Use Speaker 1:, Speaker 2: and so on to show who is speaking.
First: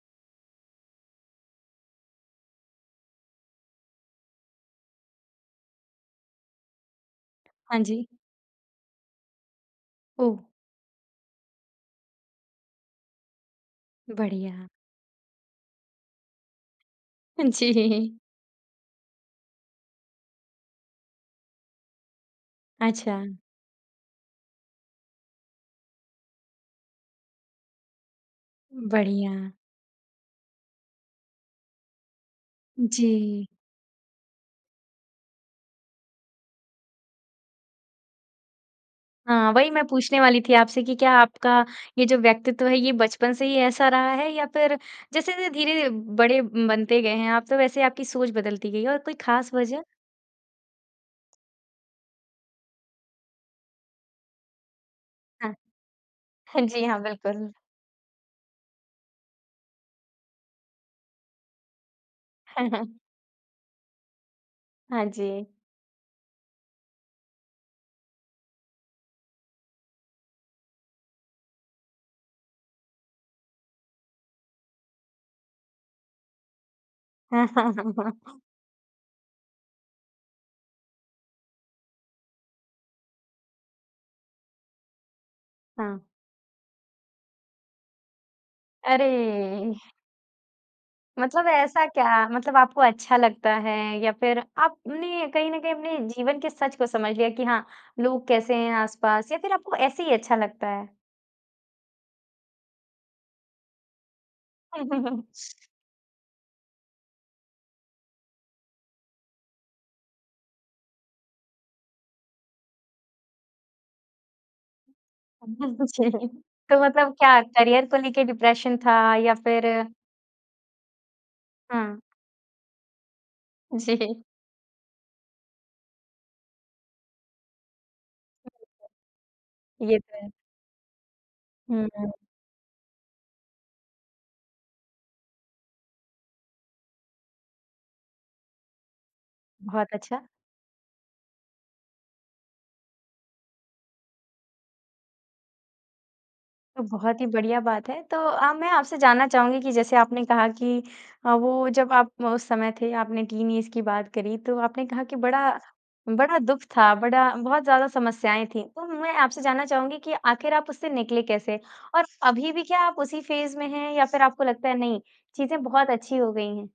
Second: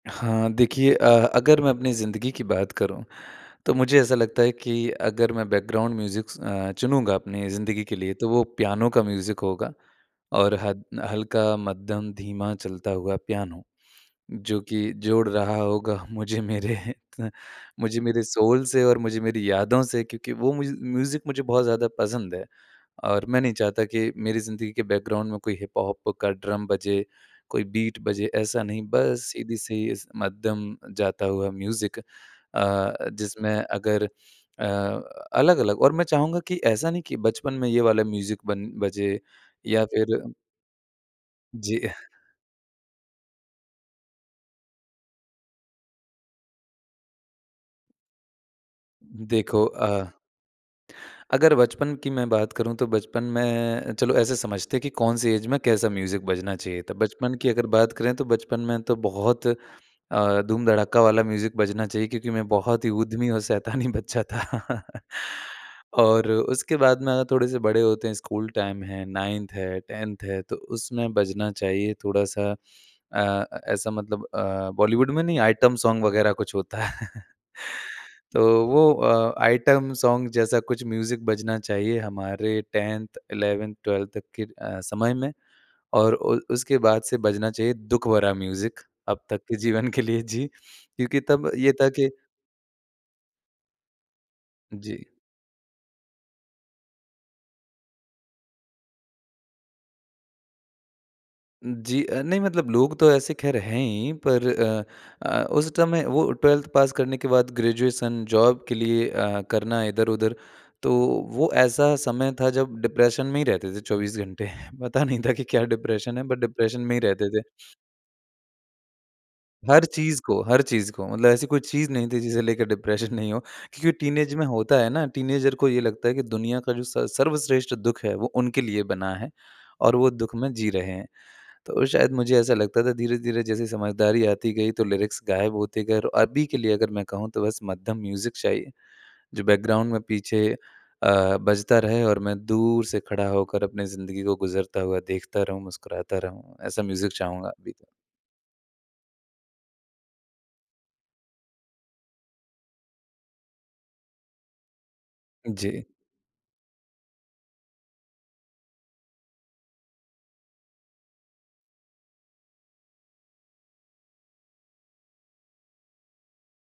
Speaker 1: हाँ, देखिए अ, अगर मैं अपनी ज़िंदगी की बात करूँ, तो मुझे ऐसा लगता है कि अगर मैं बैकग्राउंड म्यूज़िक स अ, चुनूँगा अपनी
Speaker 2: हाँ
Speaker 1: ज़िंदगी के
Speaker 2: जी।
Speaker 1: लिए तो वो पियानो का म्यूज़िक होगा,
Speaker 2: ओह!
Speaker 1: और हद हल्का, मध्यम, धीमा चलता हुआ पियानो, जो
Speaker 2: बढ़िया।
Speaker 1: कि जोड़ रहा होगा मुझे मेरे
Speaker 2: जी।
Speaker 1: मुझे मेरे सोल से और मुझे मेरी यादों से क्योंकि वो म्यूज़ म्यूज़िक मुझे बहुत ज़्यादा पसंद है,
Speaker 2: अच्छा।
Speaker 1: और मैं नहीं चाहता कि मेरी ज़िंदगी के बैकग्राउंड में कोई हिपहॉप का ड्रम बजे, कोई बीट बजे, ऐसा नहीं बस
Speaker 2: बढ़िया।
Speaker 1: सीधी सी, मध्यम जाता हुआ म्यूज़िक अ अ,
Speaker 2: जी।
Speaker 1: जिसमें अगर अ, अलग-अलग और मैं चाहूँगा कि ऐसा नहीं कि बचपन में ये वाला म्यूज़िक बन बजे
Speaker 2: हाँ, वही मैं
Speaker 1: या
Speaker 2: पूछने
Speaker 1: फिर
Speaker 2: वाली थी आपसे कि क्या आपका
Speaker 1: जी।
Speaker 2: ये जो व्यक्तित्व है ये बचपन से ही ऐसा रहा है या फिर जैसे-जैसे धीरे ध बड़े बनते गए हैं आप तो वैसे आपकी सोच बदलती गई है और कोई ख़ास
Speaker 1: देखो
Speaker 2: वजह?
Speaker 1: अ अगर बचपन की मैं बात करूँ तो बचपन में चलो ऐसे समझते हैं कि कौन-सी ऐज
Speaker 2: हाँ।
Speaker 1: में कैसा म्यूज़िक बजना
Speaker 2: हाँ
Speaker 1: चाहिए
Speaker 2: जी,
Speaker 1: था?
Speaker 2: हाँ,
Speaker 1: बचपन की
Speaker 2: बिल्कुल।
Speaker 1: अगर बात करें तो बचपन में तो बहुत अ, धूम-धड़ाका वाला म्यूज़िक बजना चाहिए क्योंकि मैं बहुत ही उद्यमी और शैतानी बच्चा था।
Speaker 2: हाँ जी।
Speaker 1: और उसके बाद में अगर थोड़े-से बड़े होते हैं, स्कूल टाइम है, 9th है, 10th है, तो उसमें बजना चाहिए थोड़ा-सा अ अ, ऐसा मतलब अ, बॉलीवुड में नहीं आइटम सोंग वगैरह कुछ होता है। तो वो अ, आइटम सोंग जैसा कुछ म्यूज़िक बजना चाहिए हमारे 10th 11th 12th तक के अ, समय में,
Speaker 2: हाँ।
Speaker 1: और ओल उसके बाद से बजना चाहिए दुःख भरा म्यूज़िक
Speaker 2: अरे!
Speaker 1: अब तक के जीवन के लिए जी। क्योंकि
Speaker 2: मतलब
Speaker 1: तब ये
Speaker 2: ऐसा
Speaker 1: था कि
Speaker 2: क्या? मतलब आपको अच्छा लगता है या फिर
Speaker 1: जी।
Speaker 2: आपने कहीं न कहीं अपने जीवन के सच को समझ लिया कि हाँ, लोग कैसे हैं आस-पास या फिर आपको ऐसे ही अच्छा लगता है?
Speaker 1: जी, अ, नहीं मतलब लोग तो ऐसे खैर हैं ही, पर अ अ, उस समय वो 12th पास करने के बाद ग्रेजुएशन जॉब के लिए अ, करना इधर-उधर, तो वो ऐसा समय था जब डिप्रेशन में ही रहते थे 24 घंटे। पता नहीं था कि क्या डिप्रेशन है
Speaker 2: जी।
Speaker 1: बट
Speaker 2: तो
Speaker 1: डिप्रेशन में ही
Speaker 2: मतलब
Speaker 1: रहते
Speaker 2: क्या
Speaker 1: थे।
Speaker 2: करियर को लेके डिप्रेशन था या फिर
Speaker 1: हर चीज़ को हर चीज़ को, मतलब ऐसी कोई चीज़
Speaker 2: हुँ।
Speaker 1: नहीं थी जिसे लेके डिप्रेशन नहीं हो क्योंकि
Speaker 2: जी।
Speaker 1: टीनेज में होता है ना टीनेजर को ये लगता है कि दुनिया का जो स सर्वश्रेष्ठ दुःख है, वो उनके लिए बना है और
Speaker 2: ये
Speaker 1: वो
Speaker 2: तो है।
Speaker 1: दुःख में जी रहे हैं। तो
Speaker 2: हुँ, हुँ।
Speaker 1: शायद मुझे ऐसा लगता था धीरे-धीरे जैसे समझदारी आती गई तो लिरिक्स गायब होते गए और अभी के लिए अगर मैं कहूँ तो बस मध्यम म्यूज़िक चाहिए, जो
Speaker 2: बहुत
Speaker 1: बैकग्राउंड में
Speaker 2: अच्छा।
Speaker 1: पीछे अ, बजता रहे और मैं दूर से खड़ा होकर अपनी ज़िंदगी को गुज़रता हुआ देखता रहूँ मुस्कुराता रहूँ,
Speaker 2: तो
Speaker 1: ऐसा म्यूज़िक
Speaker 2: बहुत ही
Speaker 1: चाहूँगा
Speaker 2: बढ़िया
Speaker 1: अभी।
Speaker 2: बात है। तो अ, मैं आपसे जानना चाहूँगी कि जैसे आपने कहा कि अ, वो जब आप उस समय थे आपने टीन ऐज की बात करी तो आपने कहा कि बड़ा
Speaker 1: जी।
Speaker 2: बड़ा दुःख था बड़ा बहुत ज़्यादा समस्याएँ थी तो मैं आपसे जानना चाहूँगी कि आखिर आप उससे निकले कैसे? और अभी भी क्या आप उसी फ़ेज़ में हैं या फिर आपको लगता है नहीं, चीज़ें बहुत अच्छी हो गई हैं?